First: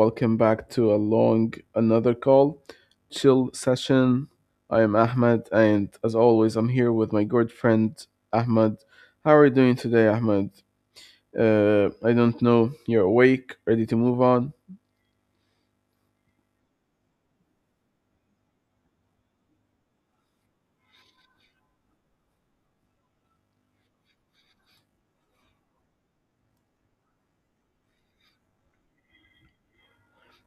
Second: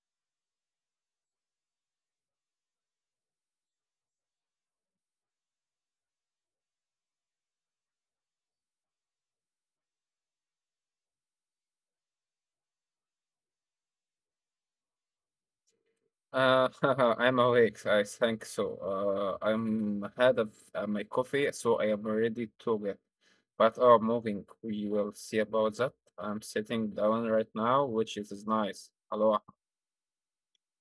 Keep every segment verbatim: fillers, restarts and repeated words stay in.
welcome back to a long another call chill session. I am Ahmed, and as always, I'm here with my good friend Ahmed. How are you doing today, Ahmed? Uh, I don't know. You're awake, ready to move on. Uh, I'm awake. I think so. Uh, I'm had of uh, my coffee, so I am ready to get. But are moving. We will see about that. I'm sitting down right now, which is is nice. Hello.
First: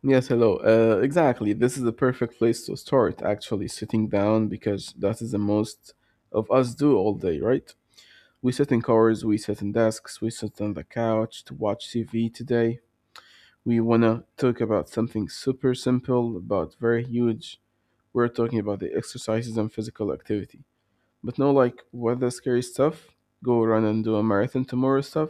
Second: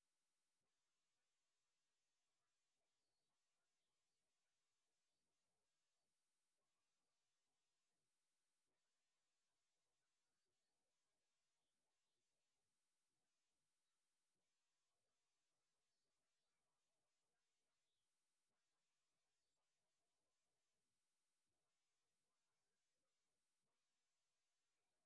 Yes, hello. Uh, exactly. This is the perfect place to start. Actually, sitting down because that is the most of us do all day, right? We sit in cars, we sit in desks, we sit on the couch to watch T V. Today we want to talk about something super simple but very huge. We're talking about the exercises and physical activity. But no, like, what the scary stuff? Go run and do a marathon tomorrow stuff.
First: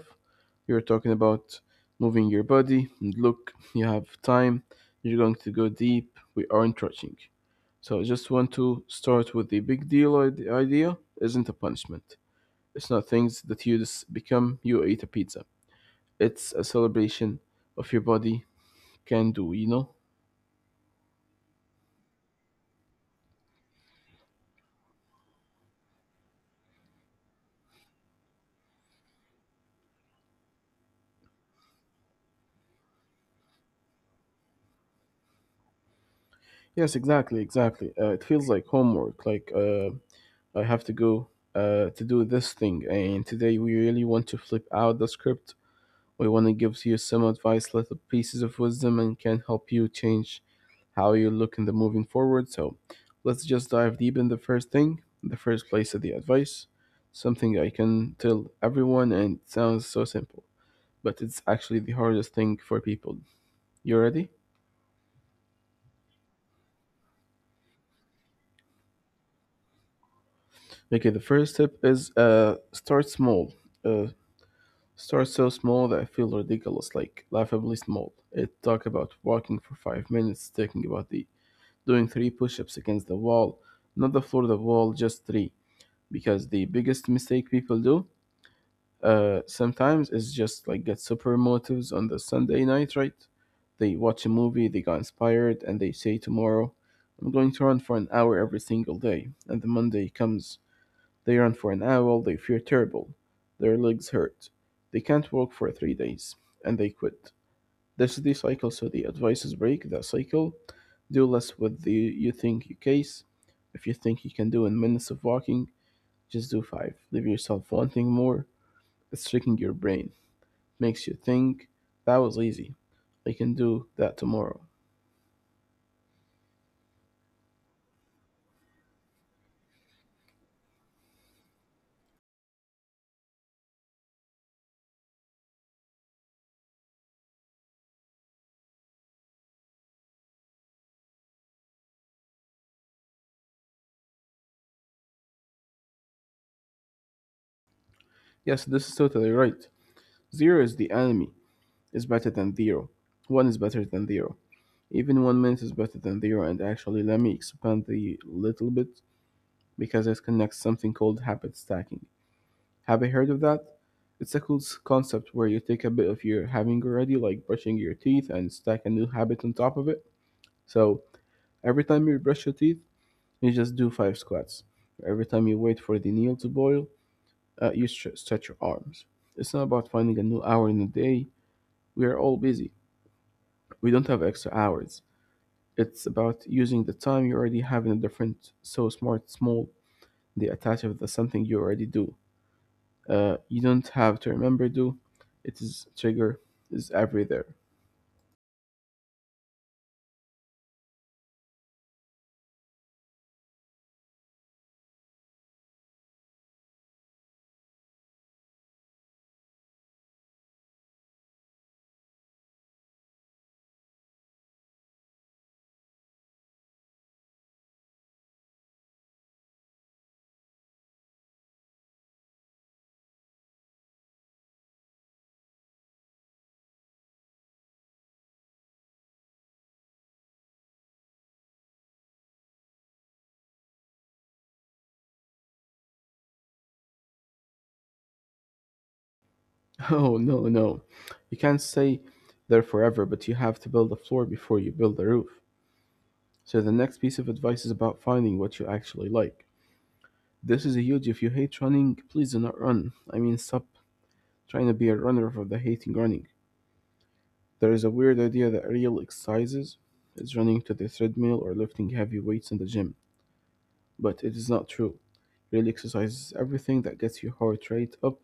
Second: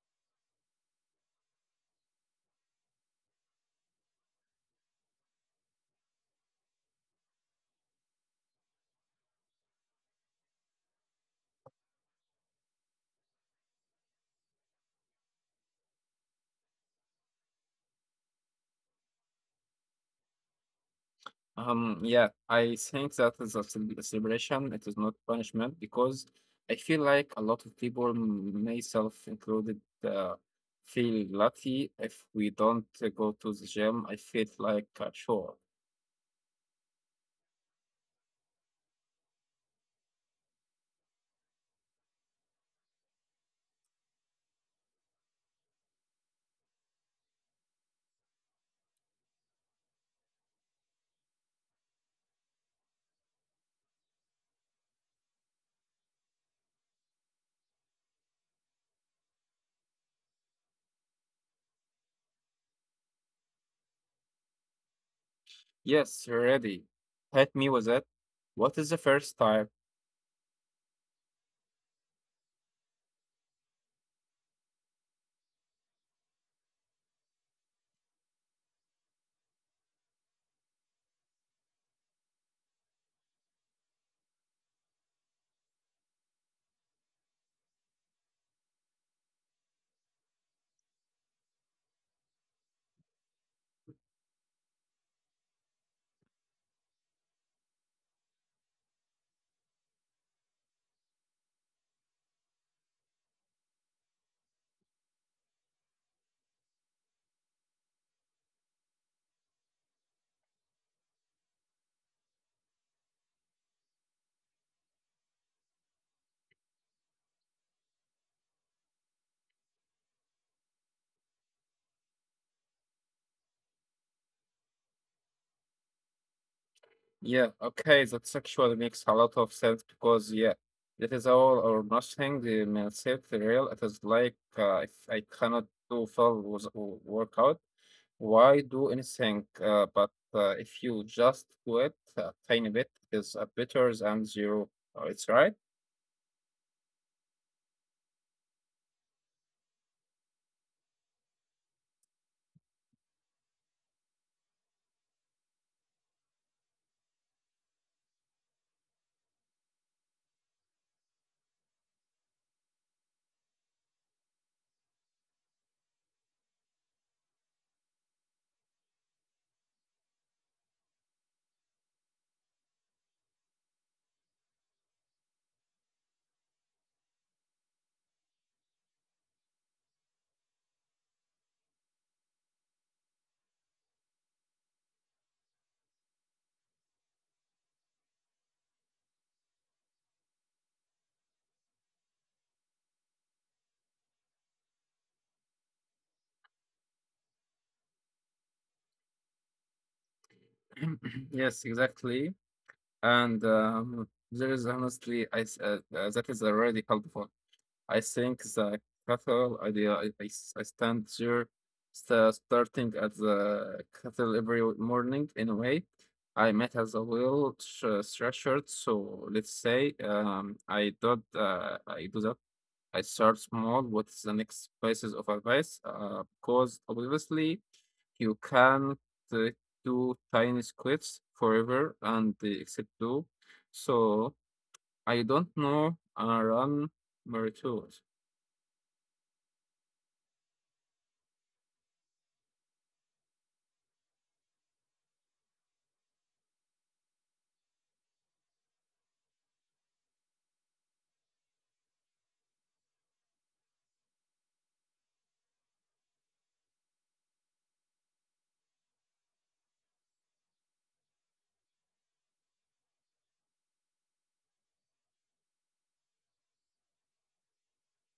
You're talking about moving your body. And look, you have time. You're going to go deep. We aren't rushing. So I just want to start with the big deal idea isn't a punishment. It's not things that you just become you ate a pizza. It's a celebration of your body can do, you know? Um, yeah, I think that is a cel- celebration. It is not punishment because I feel like a lot of people, m- myself included, uh, feel guilty if we don't uh, go to the gym. I feel like a chore. Yes, exactly, exactly. Uh, it feels like homework. Like uh, I have to go uh, to do this thing, and today we really want to flip out the script. We want to give you some advice, little pieces of wisdom, and can help you change how you look in the moving forward. So let's just dive deep in the first thing, the first place of the advice. Something I can tell everyone, and it sounds so simple, but it's actually the hardest thing for people. You ready? Yes, ready. Hit me with it. What is the first type? Okay, the first step is uh, start small. Uh, Start so small that I feel ridiculous, like laughably small. It talk about walking for five minutes, talking about the doing three push-ups against the wall, not the floor, the wall, just three. Because the biggest mistake people do uh, sometimes is just like get super motives on the Sunday night, right? They watch a movie, they got inspired, and they say tomorrow, I'm going to run for an hour every single day. And the Monday comes they run for an hour, they feel terrible. Their legs hurt. They can't walk for three days, and they quit. This is the cycle, so the advice is break that cycle. Do less with the you think you case. If you think you can do in minutes of walking, just do five. Leave yourself wanting more. It's tricking your brain. Makes you think, that was easy. I can do that tomorrow. Yeah, okay, that actually makes a lot of sense because, yeah, that is all or nothing. The mindset, the real, it is like uh, if I cannot do full was- w- workout, why do anything? Uh, but uh, if you just do it a tiny bit, it is a better than zero. Uh, It's right? Yes, this is totally right. Zero is the enemy, is better than zero. One is better than zero. Even one minute is better than zero, and actually, let me expand the little bit because it connects something called habit stacking. Have you heard of that? It's a cool concept where you take a bit of your having already, like brushing your teeth, and stack a new habit on top of it. So every time you brush your teeth, you just do five squats. Every time you wait for the meal to boil, uh, you stretch your arms. It's not about finding a new hour in a day. We are all busy. We don't have extra hours. It's about using the time you already have in a different, so smart, small, they attach with the something you already do. Uh, you don't have to remember do. It is trigger is every there. Yes, exactly. And um, there is honestly, I, s- uh, uh, that is already helpful. I think the cathedral idea, I, I s- I stand there sta- starting at the cathedral every morning in a way. I met as a little sh- threshold, so let's say um, I do uh, I do that. I start small. What's the next pieces of advice? Uh, because obviously you can't uh, do tiny squids forever and uh, except do. So I don't know. I run Mario. Oh no no, you can't say, there forever, but you have to build a floor before you build a roof. So the next piece of advice is about finding what you actually like. This is a huge. If you hate running, please do not run. I mean, stop trying to be a runner for the hating running. There is a weird idea that real exercises is running to the treadmill or lifting heavy weights in the gym, but it is not true. Real exercise is everything that gets your heart rate up,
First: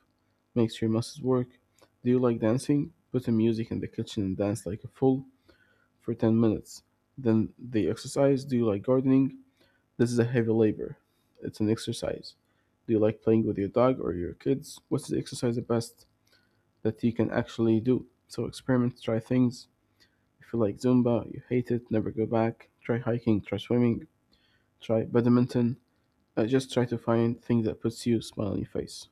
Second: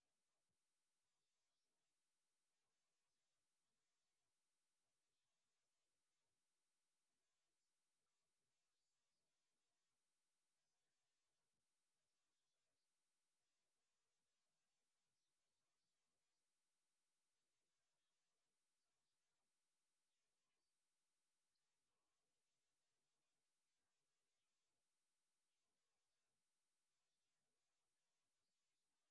makes your muscles work. Do you like dancing? Put in music in the kitchen and dance like a fool for ten minutes. Then the exercise. Do you like gardening? This is a heavy labor. It's an exercise. Do you like playing with your dog or your kids? What's the exercise the best that you can actually do? So experiment, try things, if you like Zumba, you hate it, never go back. Try hiking, try swimming, try badminton. Uh, just try to find things that puts you a smile on your face.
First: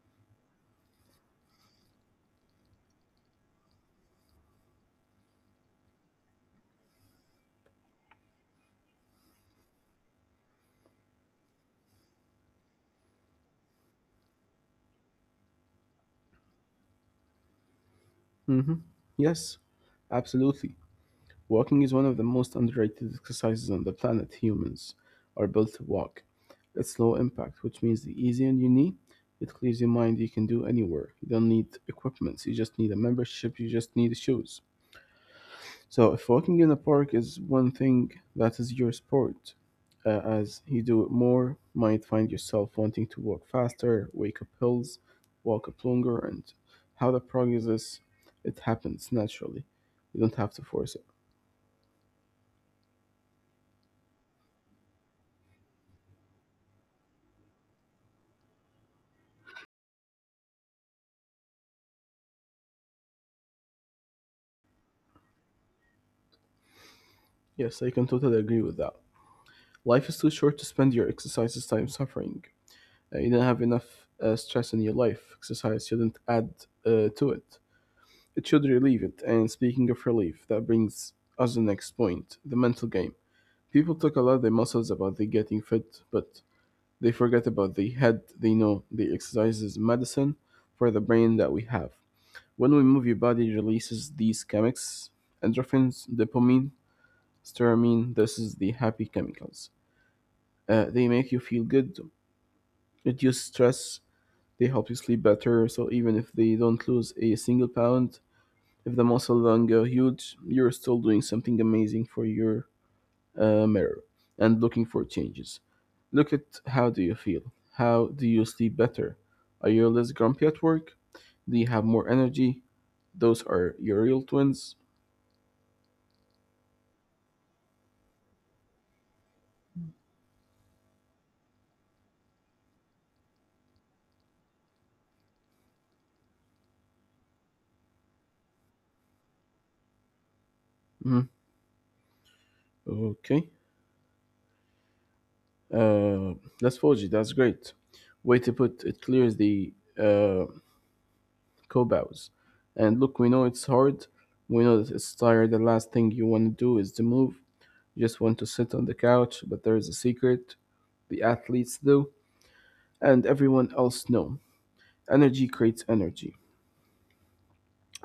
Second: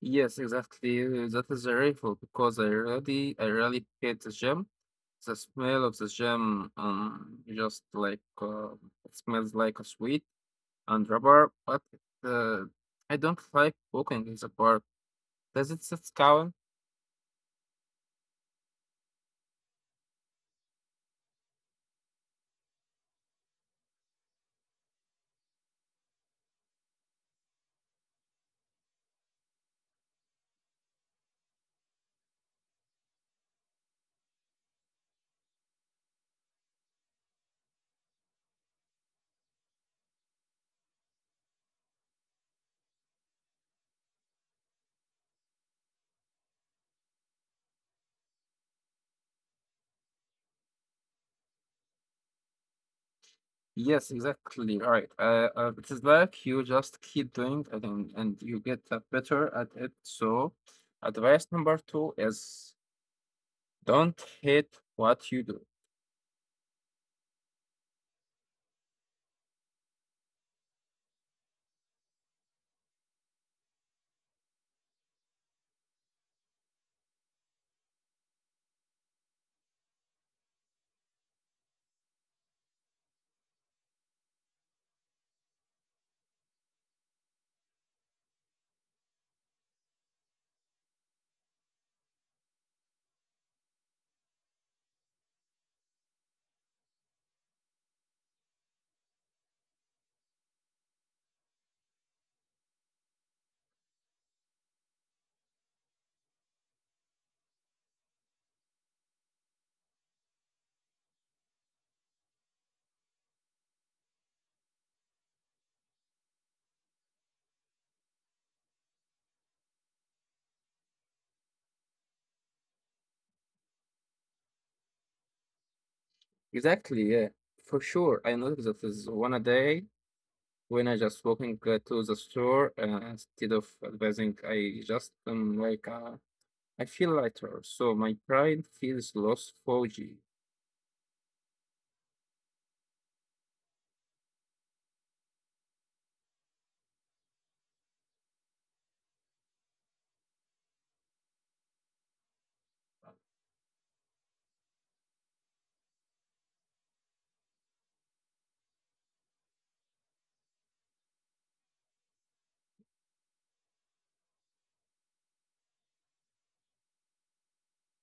Yes, exactly. uh, That is dreadful because I really, I really hate the gym. The smell of the gym, um, just like uh, it smells like a sweet and rubber. But uh, I don't like walking in the park. Does it sit count? Hmm. Yes, absolutely. Walking is one of the most underrated exercises on the planet. Humans are built to walk. It's low impact, which means the easier on your knee. It clears your mind. You can do anywhere. You don't need equipment. You just need a membership. You just need shoes. So, if walking in a park is one thing that is your sport, uh, as you do it more, might find yourself wanting to walk faster, wake up hills, walk up longer, and how the progress is, it happens naturally. You don't have to force it. Yes, exactly. Right. Uh, uh, it is like you just keep doing it and, and you get uh, better at it. So, advice number two is don't hate what you do. Yes, I can totally agree with that. Life is too short to spend your exercises time suffering. Uh, you don't have enough uh, stress in your life. Exercise shouldn't add uh, to it. It should relieve it. And speaking of relief, that brings us to the next point the mental game. People talk about the muscles, about they getting fit, but they forget about the head. They know the exercise is medicine for the brain that we have. When we move, your body releases these chemicals: endorphins, dopamine, serotonin. This is the happy chemicals. Uh, they make you feel good, reduce stress. They help you sleep better. So even if they don't lose a single pound, if the muscle don't go huge, you're still doing something amazing for your uh, mirror and looking for changes. Look at how do you feel? How do you sleep better? Are you less grumpy at work? Do you have more energy? Those are your real twins. Exactly, yeah, for sure. I noticed that is one a day when I just walking uh, to the store uh, instead of advising, I just um, like uh, I feel lighter, so my pride feels less foggy. Mhm. Okay. Uh, that's Foji. That's great. Way to put it clears the uh, cobals. And look, we know it's hard. We know that it's tired. The last thing you want to do is to move. You just want to sit on the couch, but there is a secret. The athletes do. And everyone else know. Energy creates energy.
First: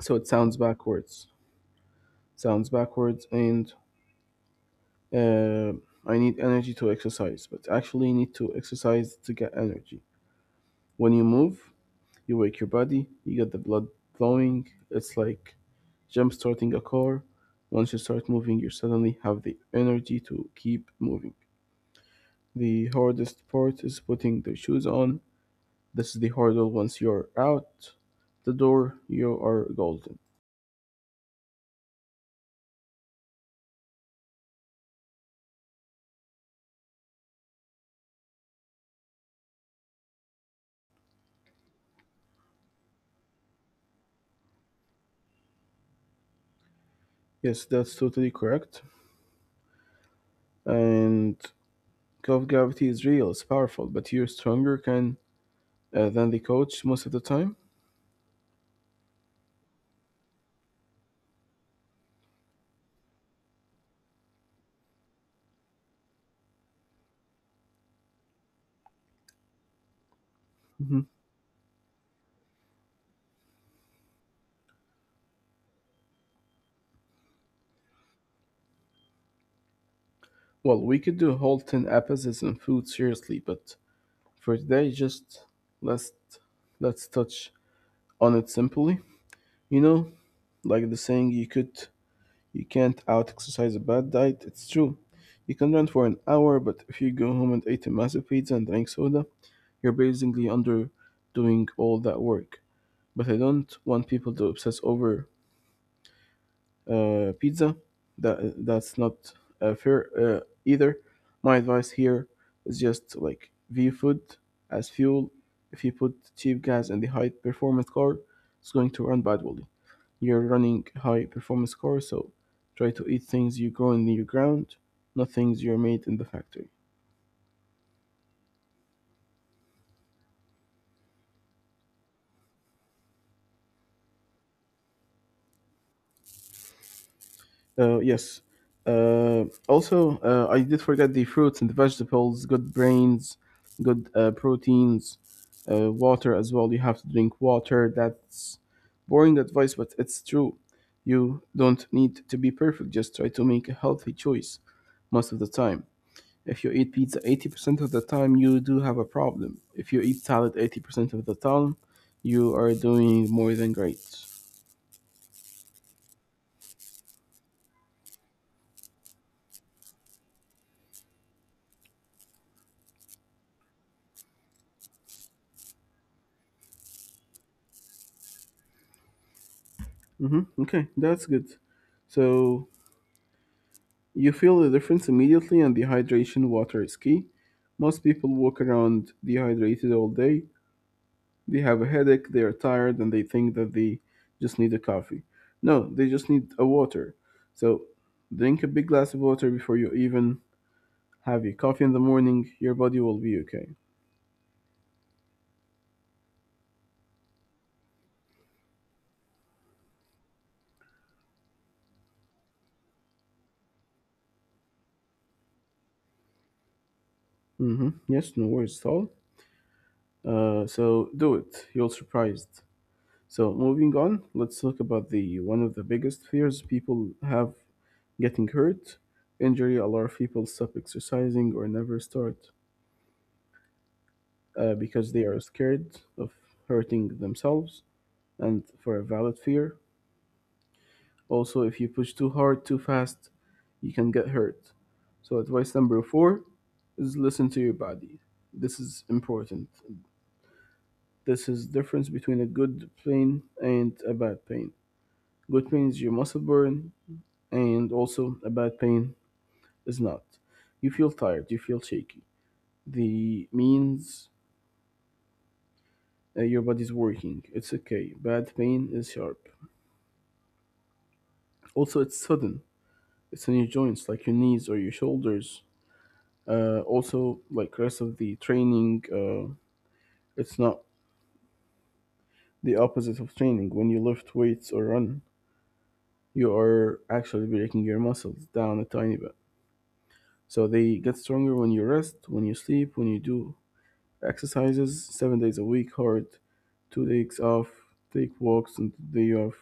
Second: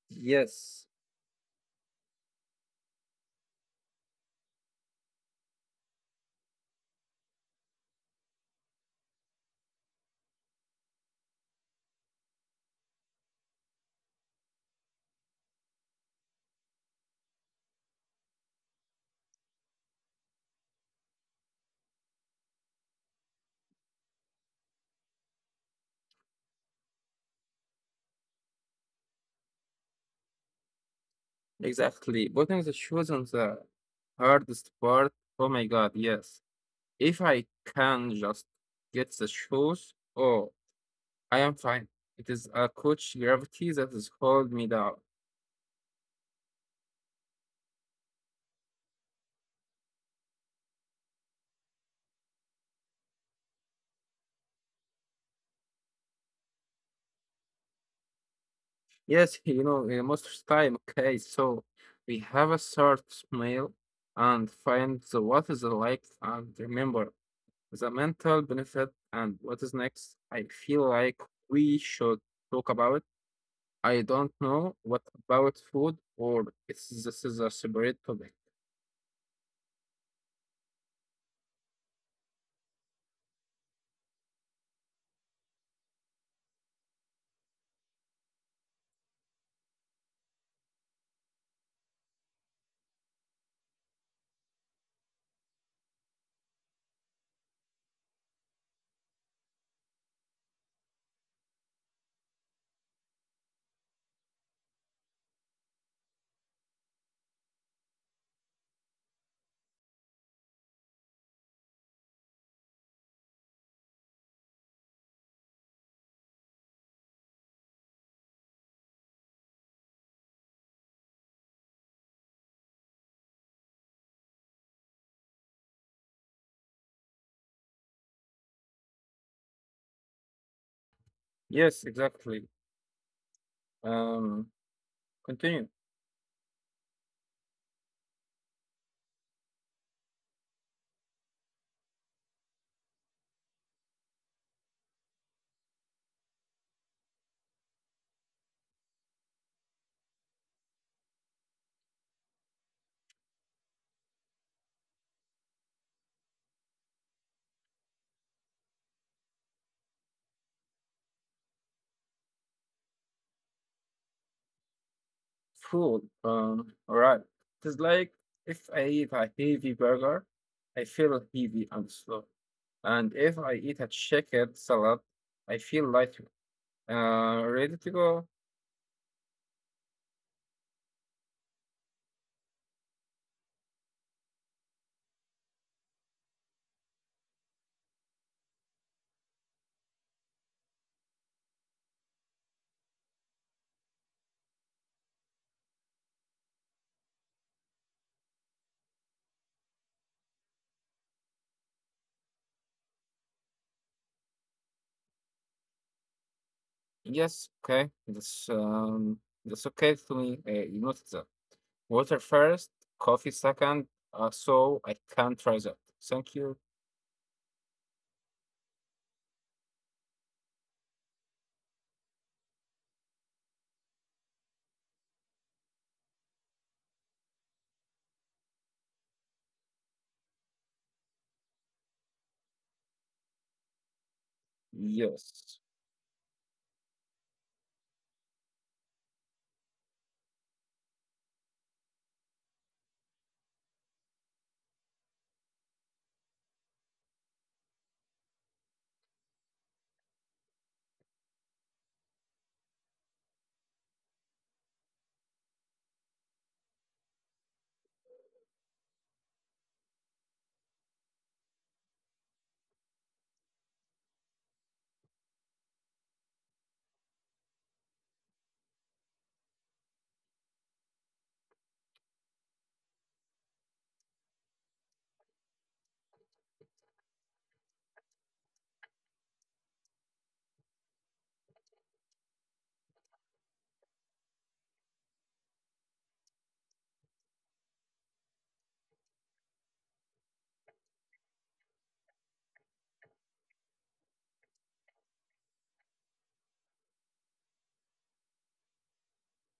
So it sounds Yes, backwards. Sounds backwards, and uh, I need energy to exercise, but actually, you need to exercise to get energy. When you move, you wake your body, you get the blood flowing. It's like jump starting a car. Once you start moving, you suddenly have the energy to keep moving. The hardest part is putting the shoes on. This is the hurdle. Once you're out the door, you are golden. exactly. Putting the shoes on the hardest part. Oh my God, yes. If I can just get the shoes, oh, I am fine. It is a coach gravity that is hold me down. Yes, that's totally correct. And Cove gravity is real, it's powerful, but you're stronger can, uh, than the coach most of the time. Yes, you know, uh, most of the time, okay, so we have a short meal and find the what is the like and remember the mental benefit and what is next. I feel Mhm. like we should talk about. I don't know what about food or it's this is a separate topic. Well, we could do a whole ten episodes on food, seriously, but for today, just let's, let's touch on it simply. You know, like the saying, you could you can't out-exercise a bad diet. It's true. You can run for an hour, but if you go home and eat a massive pizza and drink soda, you're basically under doing all that work. But I don't want people to obsess over uh, pizza. That that's not uh, fair uh, either. My advice here is just like view food as fuel. If you put cheap gas in the high performance car, it's going to run badly. You're running high performance car, so try to eat things you grow in the ground, not things you're made in the factory. Yes, exactly. Um, Continue. Uh, yes. Uh, also, uh, I did forget the fruits and the vegetables, good brains, good uh, proteins, uh, water as well. You have to drink water. That's boring advice, but it's true. You don't need to be perfect, just try to make a healthy choice most of the time. If you eat pizza eighty percent of the time, you do have a problem. If you eat salad eighty percent of the time, you are doing more than great. Food. Um, all right. It's like if I eat a heavy burger, I feel heavy and slow. And if I eat a chicken salad, I feel lighter. Uh, ready to go? Hmm. Okay, that's good. So, you feel the difference immediately, and dehydration water is key. Most people walk around dehydrated all day. They have a headache, they are tired, and they think that they just need a coffee. No, they just need a water. So, drink a big glass of water before you even have your coffee in the morning. Your body will be okay. Yes. Okay. That's um, that's okay to me. Uh, you notice that. Water first, coffee second. Uh, so I can try that. Thank you. Mm-hmm. Yes, no worries at all. Uh, so, do it. You'll surprised. So moving on, let's talk about the one of the biggest fears people have getting hurt. Injury a lot of people stop exercising or never start uh, because they are Yes. scared of hurting themselves and for a valid fear. Also, if you push too hard too fast, you can get hurt. So advice number four is listen to your body. This is important. This is difference between a good pain and a bad pain. Good pain is your muscle burn, and also about pain is not. You feel tired, you feel shaky. The means uh, your body's working. It's okay. Bad pain is sharp. Also, it's sudden. It's in your joints, like your knees or your shoulders. Uh, also, like rest of the training, uh, it's not the opposite of training. When you lift weights or run, you are actually breaking your muscles down a tiny bit. So they get stronger when you rest, when you sleep, when you do exercises seven days a week, hard, two days off, take walks and the day off.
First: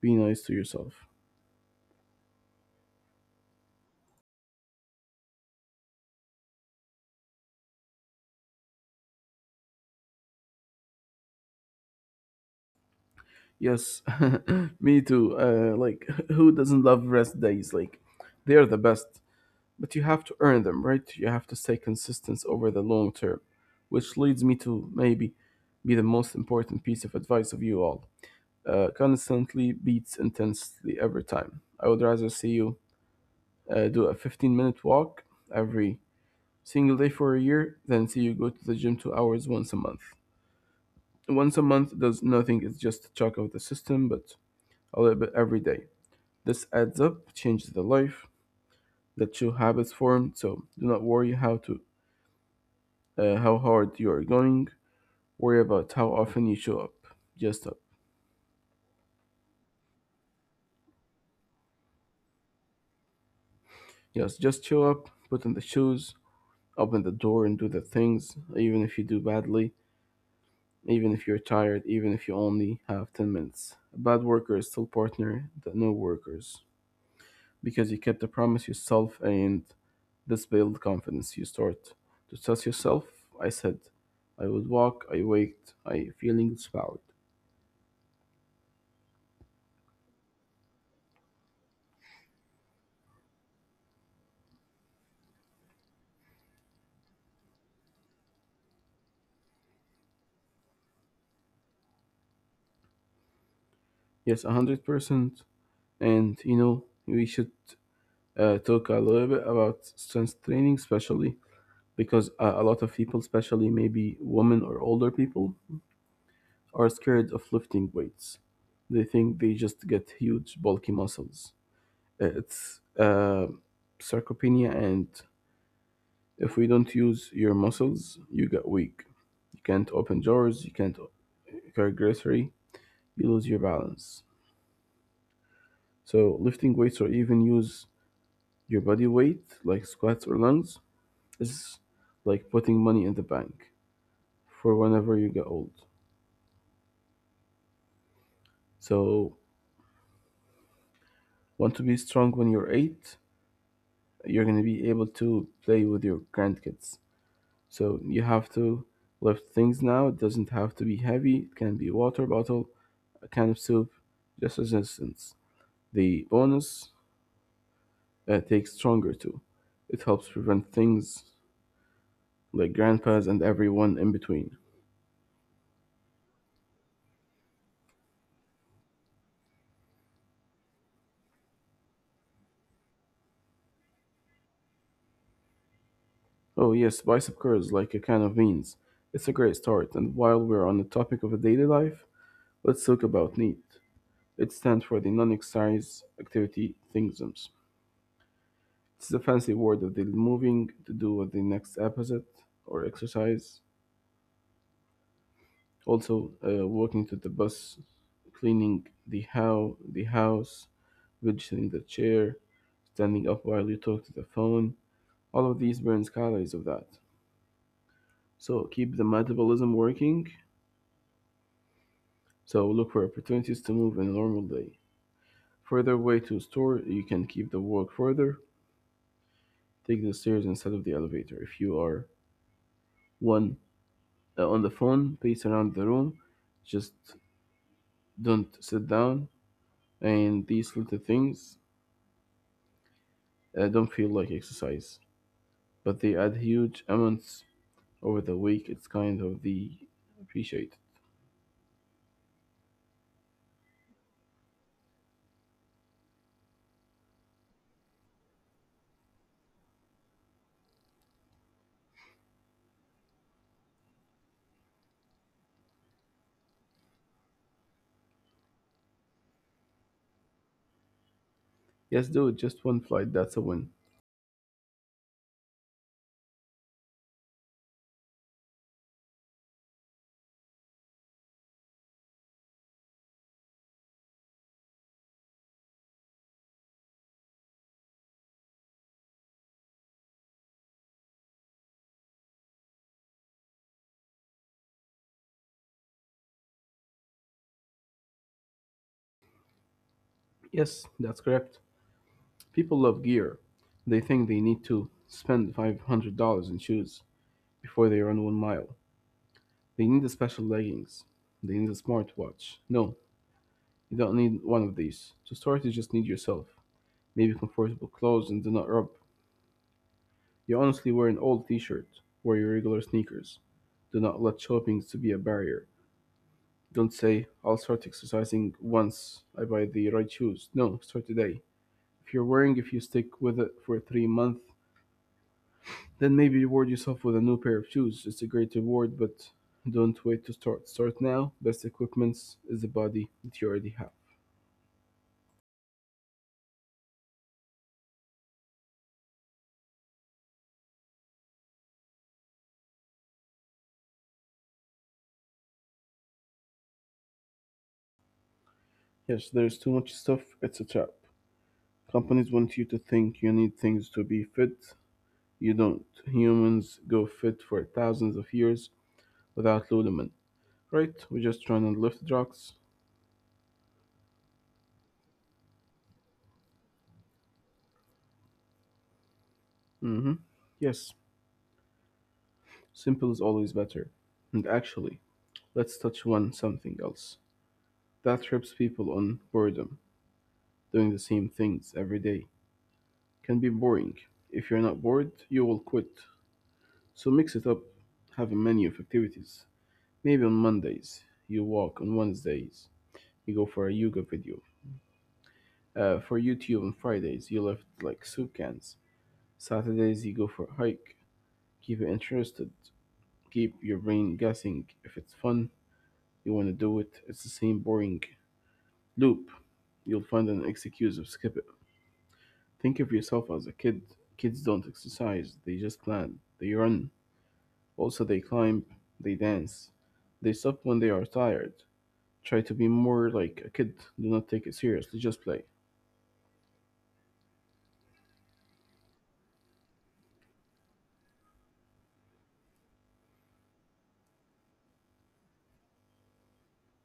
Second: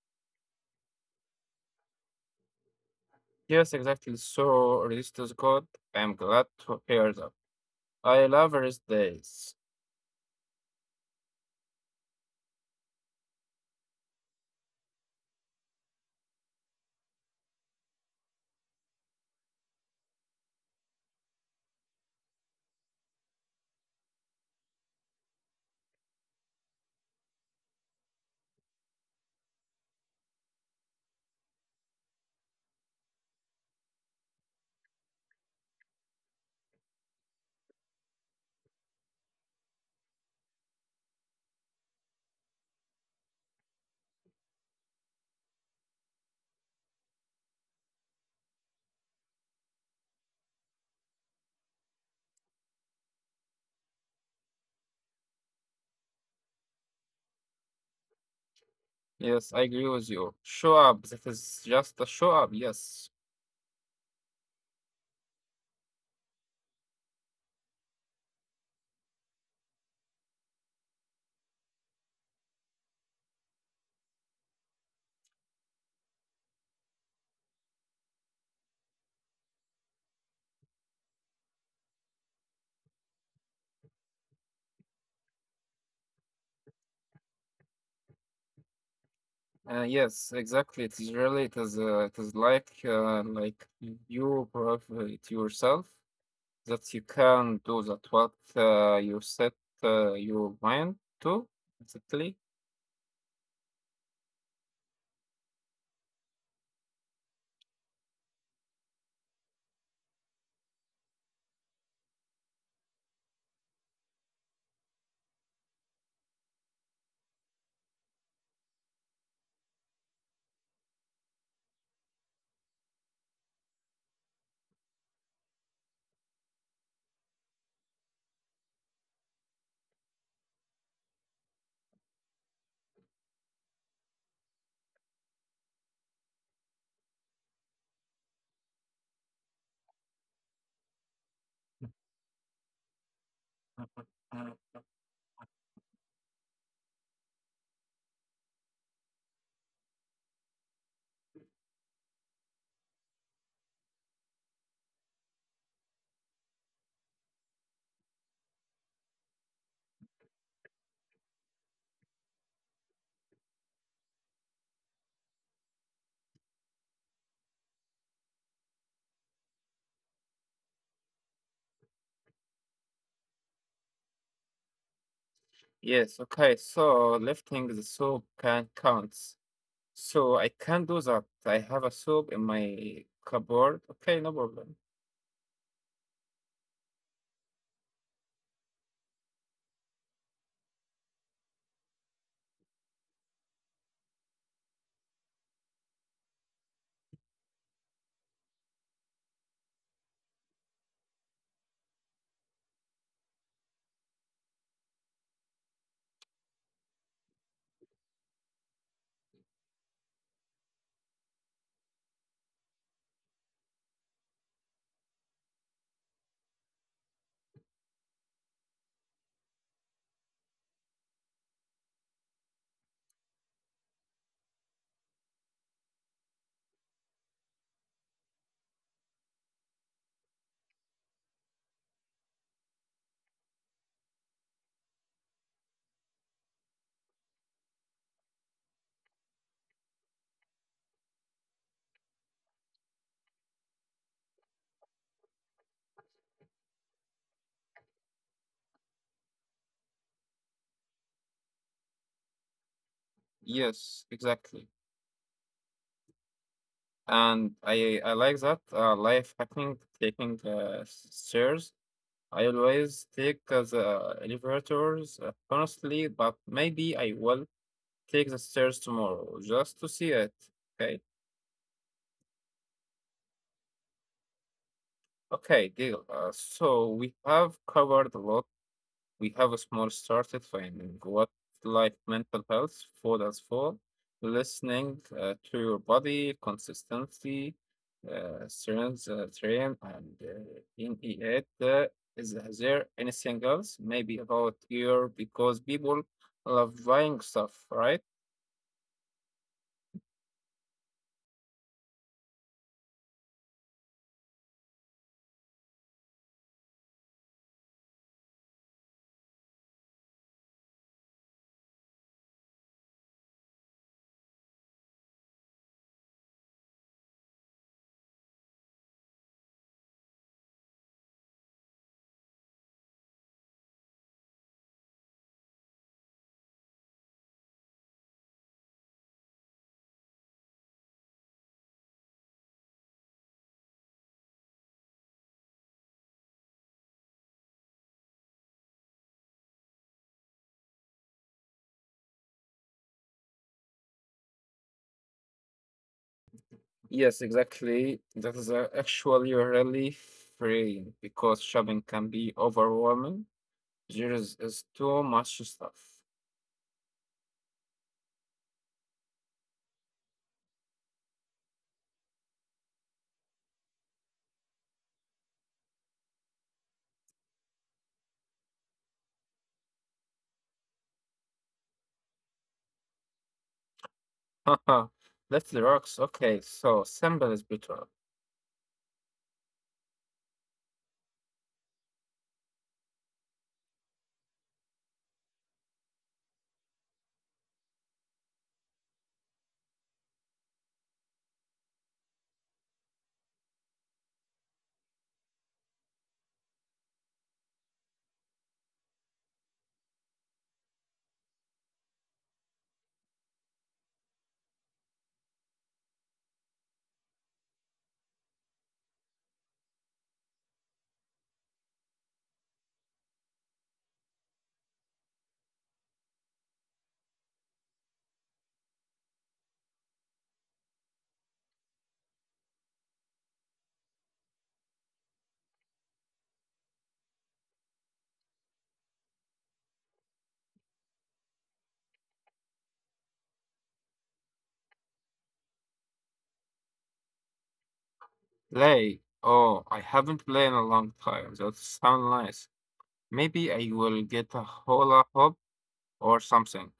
Be nice to yourself. Yes, exactly. So, Resist is good. I'm glad to hear that. I love rest days. Yes, me too. Uh, like, who doesn't love rest days? Like, they are the best, but you have to earn them, right? You have to stay consistent over the long term, which leads me to maybe be the most important piece of advice of you all. Uh, constantly beats intensely every time. I would rather see you uh, do a fifteen minute walk every single day for a year, then see you go to the gym two hours once a month. Once a month does nothing, it's just a shock of the system, but a little bit every day. This adds up, changes the life that you habits formed, so do not worry how to uh, how hard you are going. Worry about how often you show up. Just up. Yes, I agree with you. Show up. That is just a show up. Yes. Yes, just show up, put on the shoes, open the door and do the things, even if you do badly, even if you're tired, even if you only have ten minutes. A bad worker is still partner that no workers, because you kept the promise yourself, and this build confidence. You start to trust yourself. I said, I would walk. I waked. I feeling inspired. Uh, yes, exactly. It is really. It is. Uh, it is like uh, like you prove it yourself that you can do that. What uh, you set uh, your mind to exactly. Yes, a hundred percent. And you know, we should uh, talk a little bit about strength training, especially because uh, a lot of people, especially maybe women or older people, are scared of lifting weights. They think they just get huge bulky muscles. Uh, It's uh, sarcopenia and if we don't use your muscles, you get weak. You can't open drawers, you can't carry grocery, you lose your balance. So lifting weights or even use your body weight, like squats or lunges, is like putting money in the bank for whenever you get old. So want to be strong when you're eight, you're gonna be able to play with your grandkids. So you have to lift things now. It doesn't have to be heavy. It can be a water bottle, a can of soup, just as instance. The bonus uh, takes stronger too. It helps prevent things like grandpas and everyone in between. Yes. Okay. So lifting the soap can counts. So I can do that. I have a soap in my cupboard. Okay, no problem. Oh yes, bicep curls like a can of beans. It's a great start, and while we're on the topic of a daily life, let's talk about NEAT. It stands for the non-exercise activity things. It's the fancy word of the moving to do with the next episode or exercise. Also, uh, walking to the bus, cleaning the how the house, registering the chair, standing up while you talk to the phone. All of these burns calories of that. So keep the metabolism working. So look for opportunities to move in a normal day. Further way to store, you can keep the walk further. Take the stairs instead of the elevator. If you are one uh, on the phone, pace around the room. Just don't sit down. And these little things I don't feel like exercise, but they add huge amounts over the week. It's kind of the appreciate. Yes, exactly. And I I like that uh, life hacking taking uh, s- stairs. I always take uh, the elevators uh, honestly, but maybe I will take the stairs tomorrow just to see it. Okay, Yes, dude, just one flight. That's a win. okay, deal. Uh, so we have covered a lot. We have a small started at finding what like mental health, food as for, listening uh, to your body, consistency, uh, strength, uh, train, and uh, in it. Uh, is there anything else? Maybe about gear because people love buying stuff, right? Yes, that's correct. People love gear. They think they need to spend five hundred dollars in shoes before they run one mile. They need the special leggings. They need a smartwatch. No, you don't need one of these. To start, you just need yourself. Maybe comfortable clothes and do not rub. You honestly wear an old t-shirt. Wear your regular sneakers. Do not let shopping to be a barrier. Don't say, I'll start exercising once I buy the right shoes. No, start today. If you're wearing, if you stick with it for three months, then maybe reward yourself with a new pair of shoes. It's a great reward, but don't wait to start. Start now. Best equipment is the body that you already have. Yes, exactly. That is uh, actually really freeing because shopping can be overwhelming. There is, is too much stuff. Yes, there's too much stuff. It's a trap. Companies want you to think you need things to be fit. You don't. Humans go fit for thousands of years without Lululemon, right? We just try and lift rocks. Haha, let the rocks. Okay, so simple is better. Mm-hmm. Yes, simple is always better. And actually, let's touch on something else. That trips people on boredom. Doing the same things every day can be boring. If you're not bored, you will quit. So mix it up. Have a menu of activities. Maybe on Mondays, you walk. On Wednesdays, you go for a yoga video. Uh, for YouTube on Fridays, you lift like soup cans. Saturdays, you go for a hike. Keep it interested. Keep your brain guessing. If it's fun, you want to do it. It's the same boring loop. You'll find an excuse of skip it. Think of yourself as a kid. Kids don't exercise, they just plan. They run. Also, they climb, they dance. They stop when they are tired. Try to be more like a kid. Do not take it seriously, just play. Play. Oh, I haven't played in a long time. That sounds nice. Maybe I will get a hula hoop or something.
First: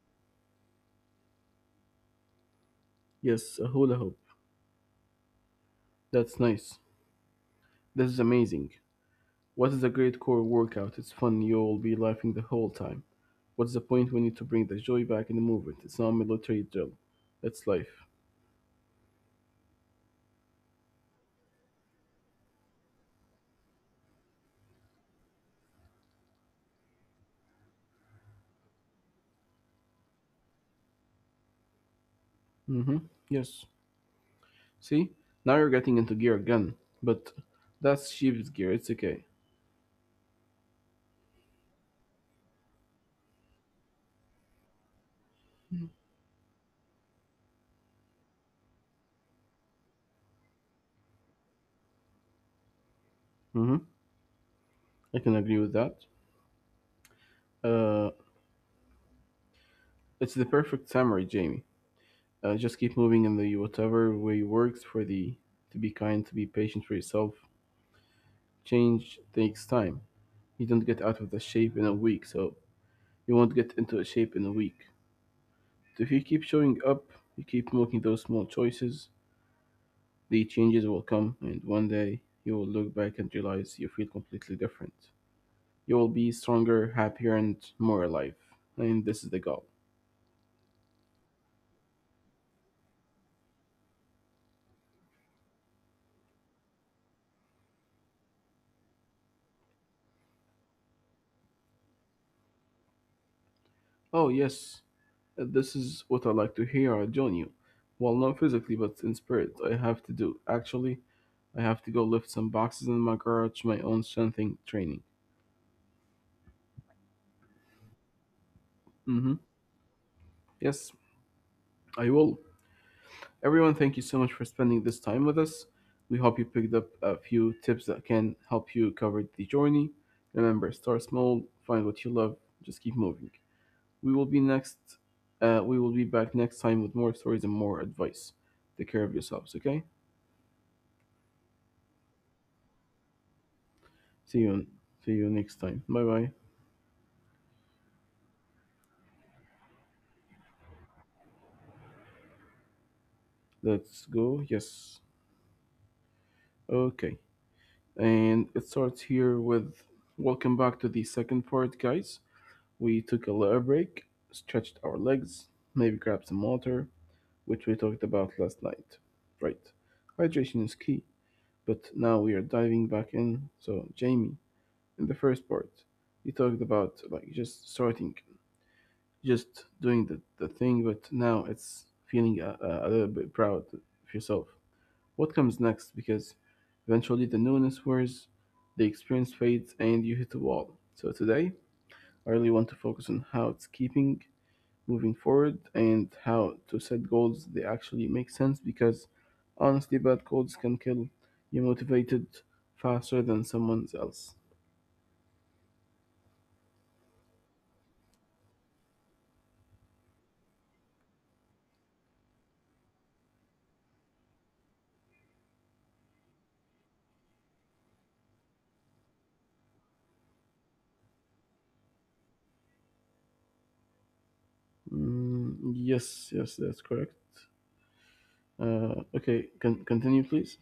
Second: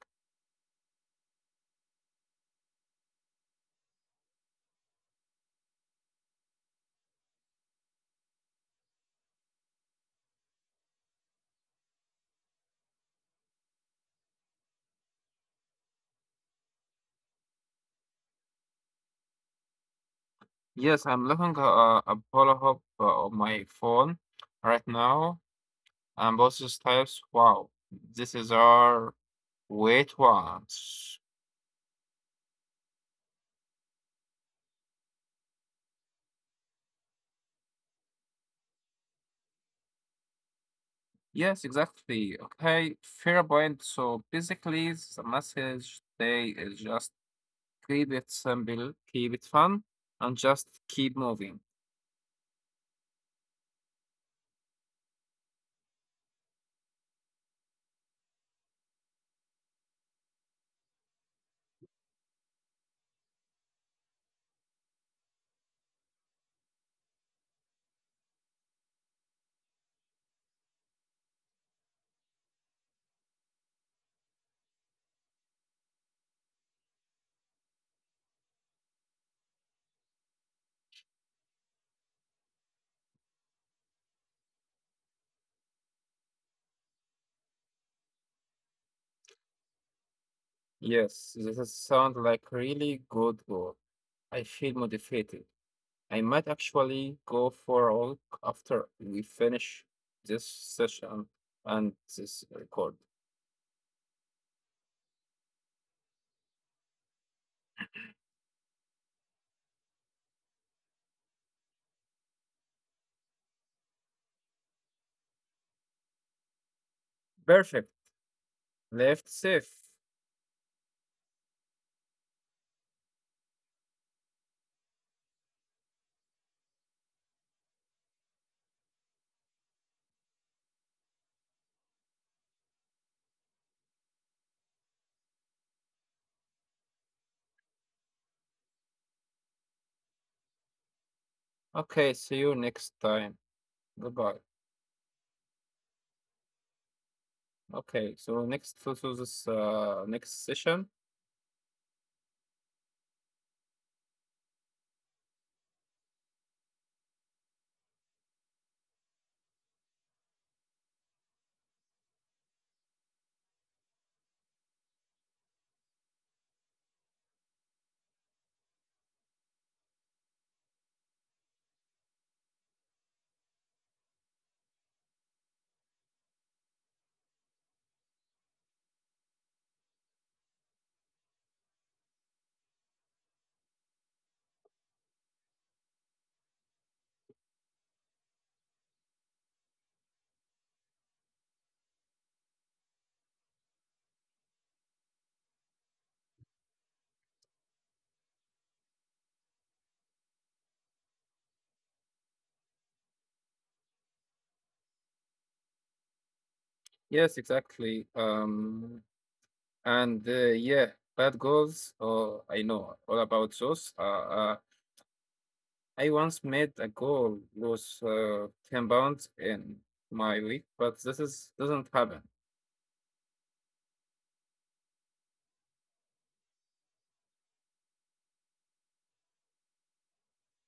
Yes, a hula hoop. That's nice. This is amazing. What is a great core workout? It's fun. You'll be laughing the whole time. What's the point? We need to bring the joy back in the movement. It's not military drill. That's life. Yes, I'm looking at a, a hula hoop uh, on my phone right now. And both these types. Wow, this is our wait ones. Mm-hmm. Yes. See? Now you're getting into gear again. But that's sheep's gear. It's okay. Yes, exactly. Okay, fair point. So basically, the message today is just keep it simple, keep it fun, and just keep moving. Mm-hmm. I can agree with that. Uh, it's the perfect summary, Jamie. Uh, just keep moving in the whatever way works for the to be kind, to be patient for yourself. Change takes time. You don't get out of the shape in a week, so you won't get into a shape in a week. So if you keep showing up, you keep making those small choices, the changes will come, and one day you will look back and realize you feel completely different. You will be stronger, happier, and more alive. And this is the goal. Yes, this is sound like really good goal. I feel motivated. I might actually go for a walk after we finish this session and this record. Oh, yes, this is what I like to hear. I join you. Well, not physically, but in spirit. I have to do. Actually, I have to go lift some boxes in my garage, my own strengthening training. Perfect. Left Mm-hmm. safe. Yes, I will. Everyone, thank you so much for spending this time with us. We hope you picked up a few tips that can help you cover the journey. Remember, start small, find what you love, just keep moving. We will be next. Uh, we will be back next time with more stories and more advice. Take care of yourselves, okay? Okay, see you next time. Goodbye. See you. See you next time. Bye bye. Okay, so next to to this uh, next session. Let's go. Yes. Okay. And it starts here with welcome back to the second part, guys. We took a little break, stretched our legs, maybe grabbed some water, which we talked about last night. Right. Hydration is key, but now we are diving back in. So, Jamie, in the first part, you talked about like just starting, just doing the, the thing, but now it's feeling a, a little bit proud of yourself. What comes next? Because eventually the newness wears, the experience fades, and you hit a wall. So, today, I really want to focus on how it's keeping moving forward and how to set goals they actually make sense because honestly bad goals can kill you motivated faster than someone else. Yes, exactly. Um, And uh, yeah, bad goals. Oh, I know all about those. Uh, uh, I once made a goal was uh, ten pounds in my week, but this is doesn't happen. Mm, yes yes that's correct. Uh, okay, con- continue please.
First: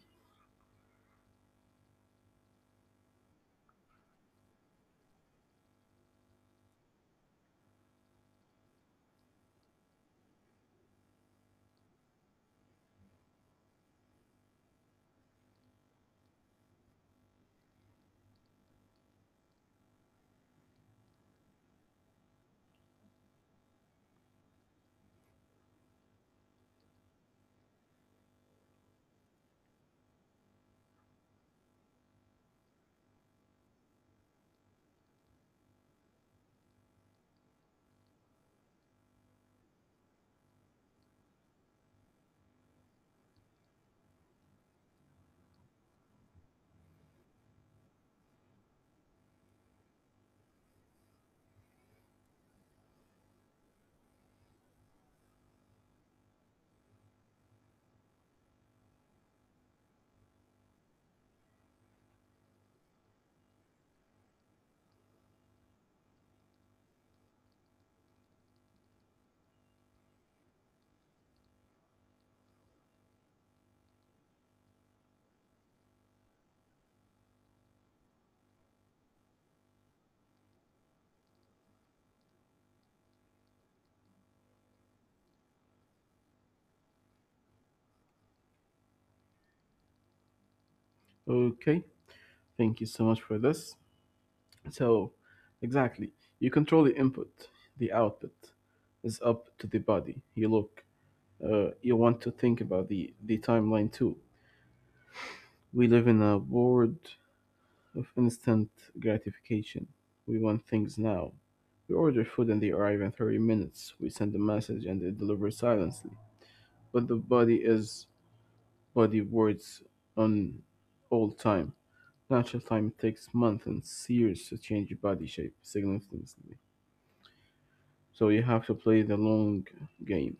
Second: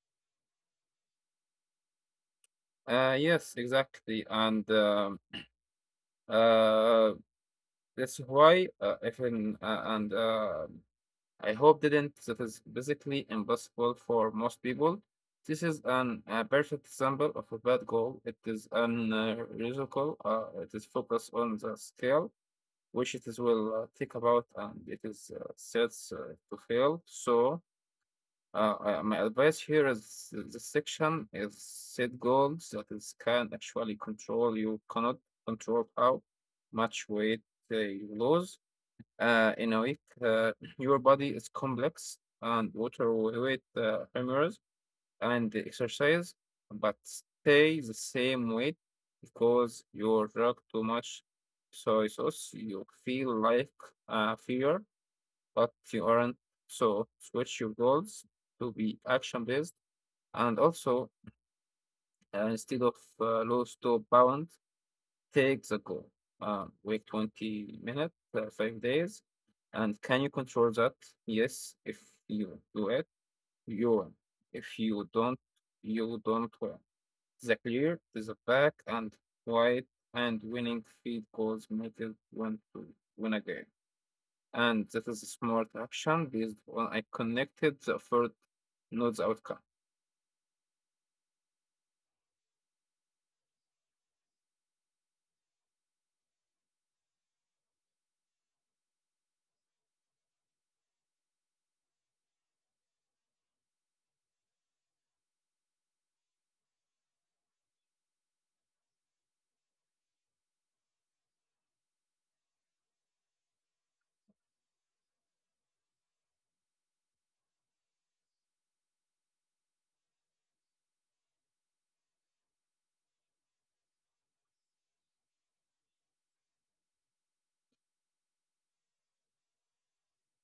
Uh, yes, exactly, and um, uh, that's why uh, if in uh, and uh, I hope didn't. That is basically impossible for most people. This is an a perfect example of a bad goal. It is an uh, musical. Uh, it is focused on the scale which it is will uh, think about and it is uh, sets uh, to fail. So uh, uh, my advice here is the section is set goals that is can actually control you cannot control how much weight uh, you lose uh, in a week. Uh, your body is complex and water weight uh, humors and exercise, but stay the same weight because you drink too much soy sauce. You feel like a failure, but you aren't. So switch your goals to be action based, and also uh, instead of uh, lose two pounds, take the goal. Uh, wait twenty minutes, uh, five days, and can you control that? Yes, if you do it, you win. If you don't, you don't win. The clear, the back, and white, and winning field goals make it one to win a game. And that is a smart action based on I connected the effort, not the outcome. Okay, thank you so much for this. So exactly, you control the input, the output is up to the body you look. Uh, you want to think about the the timeline too. We live in a world of instant gratification. We want things now. We order food and they arrive in thirty minutes. We send a message and they deliver silently. But the body is body words on all time. Natural time takes months and years to change your body shape significantly. So you have to play the long game.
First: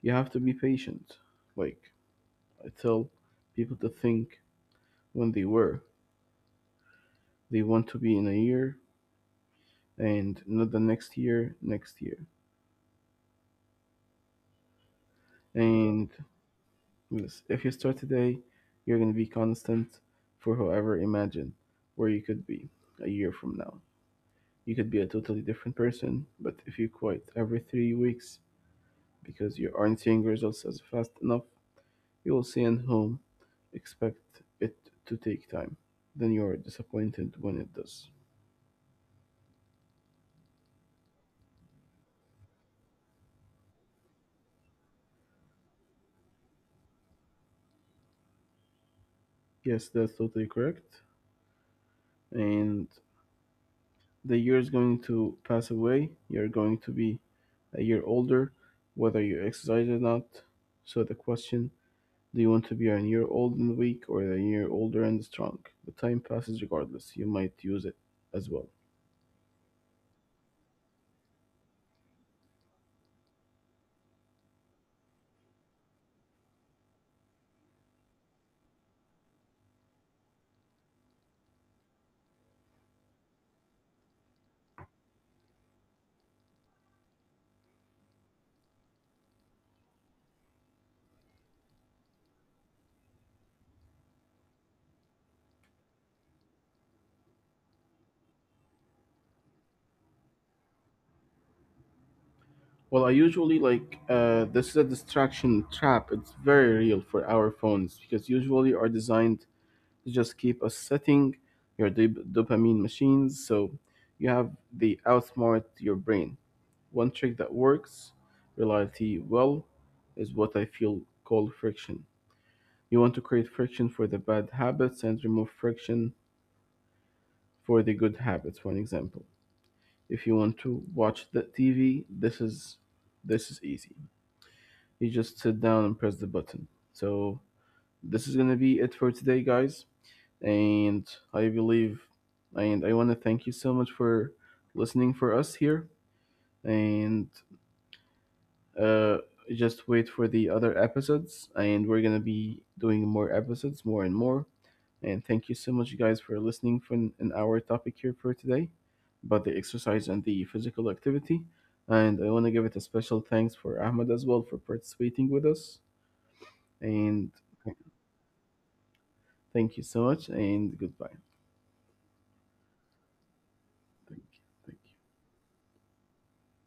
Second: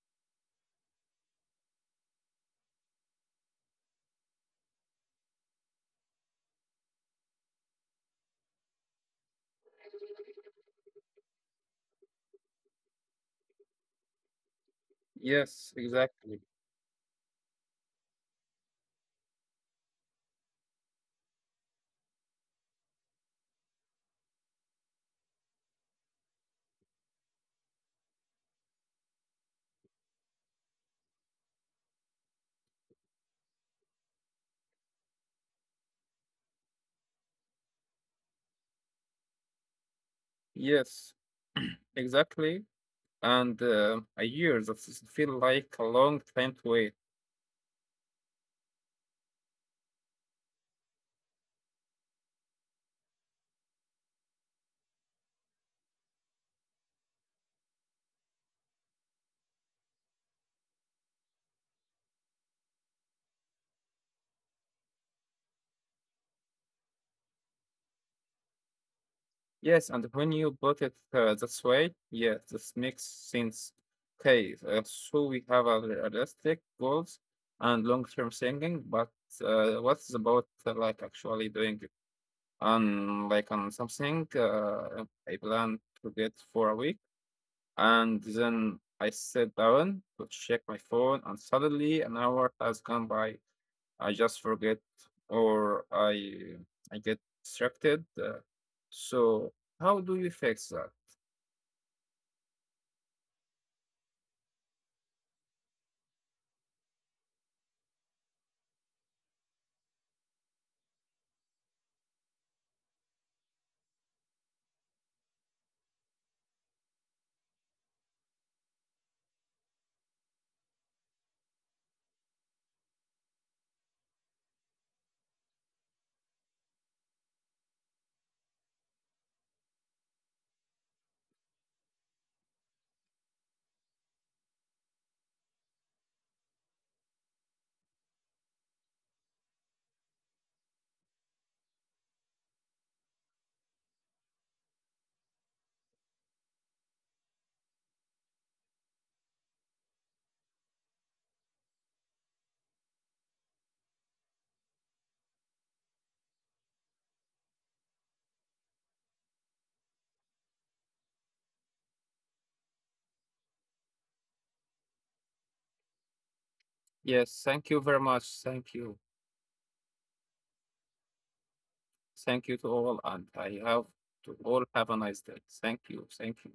You have to be patient. Like I tell people to think when they were. They want to be in a year and not the next year, next year. Yes, And exactly. yes, if you start today, you're going to be constant for however. Imagine where you could be a year from now. You could be a totally different person, but if you quit every three weeks because you aren't seeing results as fast enough, you will see and home. Expect it to take time. Then you are disappointed when it does. Yes, exactly. And uh, a year that is feel like a long time to wait. Yes, that's totally correct. And the year is going to pass away. You're going to be a year older, whether you exercise or not. So the question, do you want to be a year old and weak or a year older and strong? The time passes regardless. You might use it as well. Yes, and when you put it uh, this way, yes, this makes sense. Okay, uh, so we have our realistic goals and long-term thinking, but uh, what's about uh, like actually doing it on like on something uh, I plan to get for a week? And then I sat down to check my phone, and suddenly an hour has gone by. I just forget, or I I get distracted. Uh, so how do you fix that? Well, I usually like, uh, this is a distraction trap. It's very real for our phones because usually are designed to just keep us sitting your dop- dopamine machines, so you have the outsmart your brain. One trick that works reality well is what I feel called friction. You want to create friction for the bad habits and remove friction for the good habits. For an example, if you want to watch the TV, this is this is easy. You just sit down and press the button. So this is going to be it for today guys, and I believe, and I want to thank you so much for listening for us here, and uh just wait for the other episodes and we're going to be doing more episodes more and more, and thank you so much guys for listening for an an hour topic here for today about the exercise and the physical activity, and I want to give it a special thanks for Ahmed as well for participating with us. And Yes, thank you very much. Thank you, thank you so much and goodbye. thank you to all, and I have Thank you, to all thank have you. a nice day. Thank you, thank you.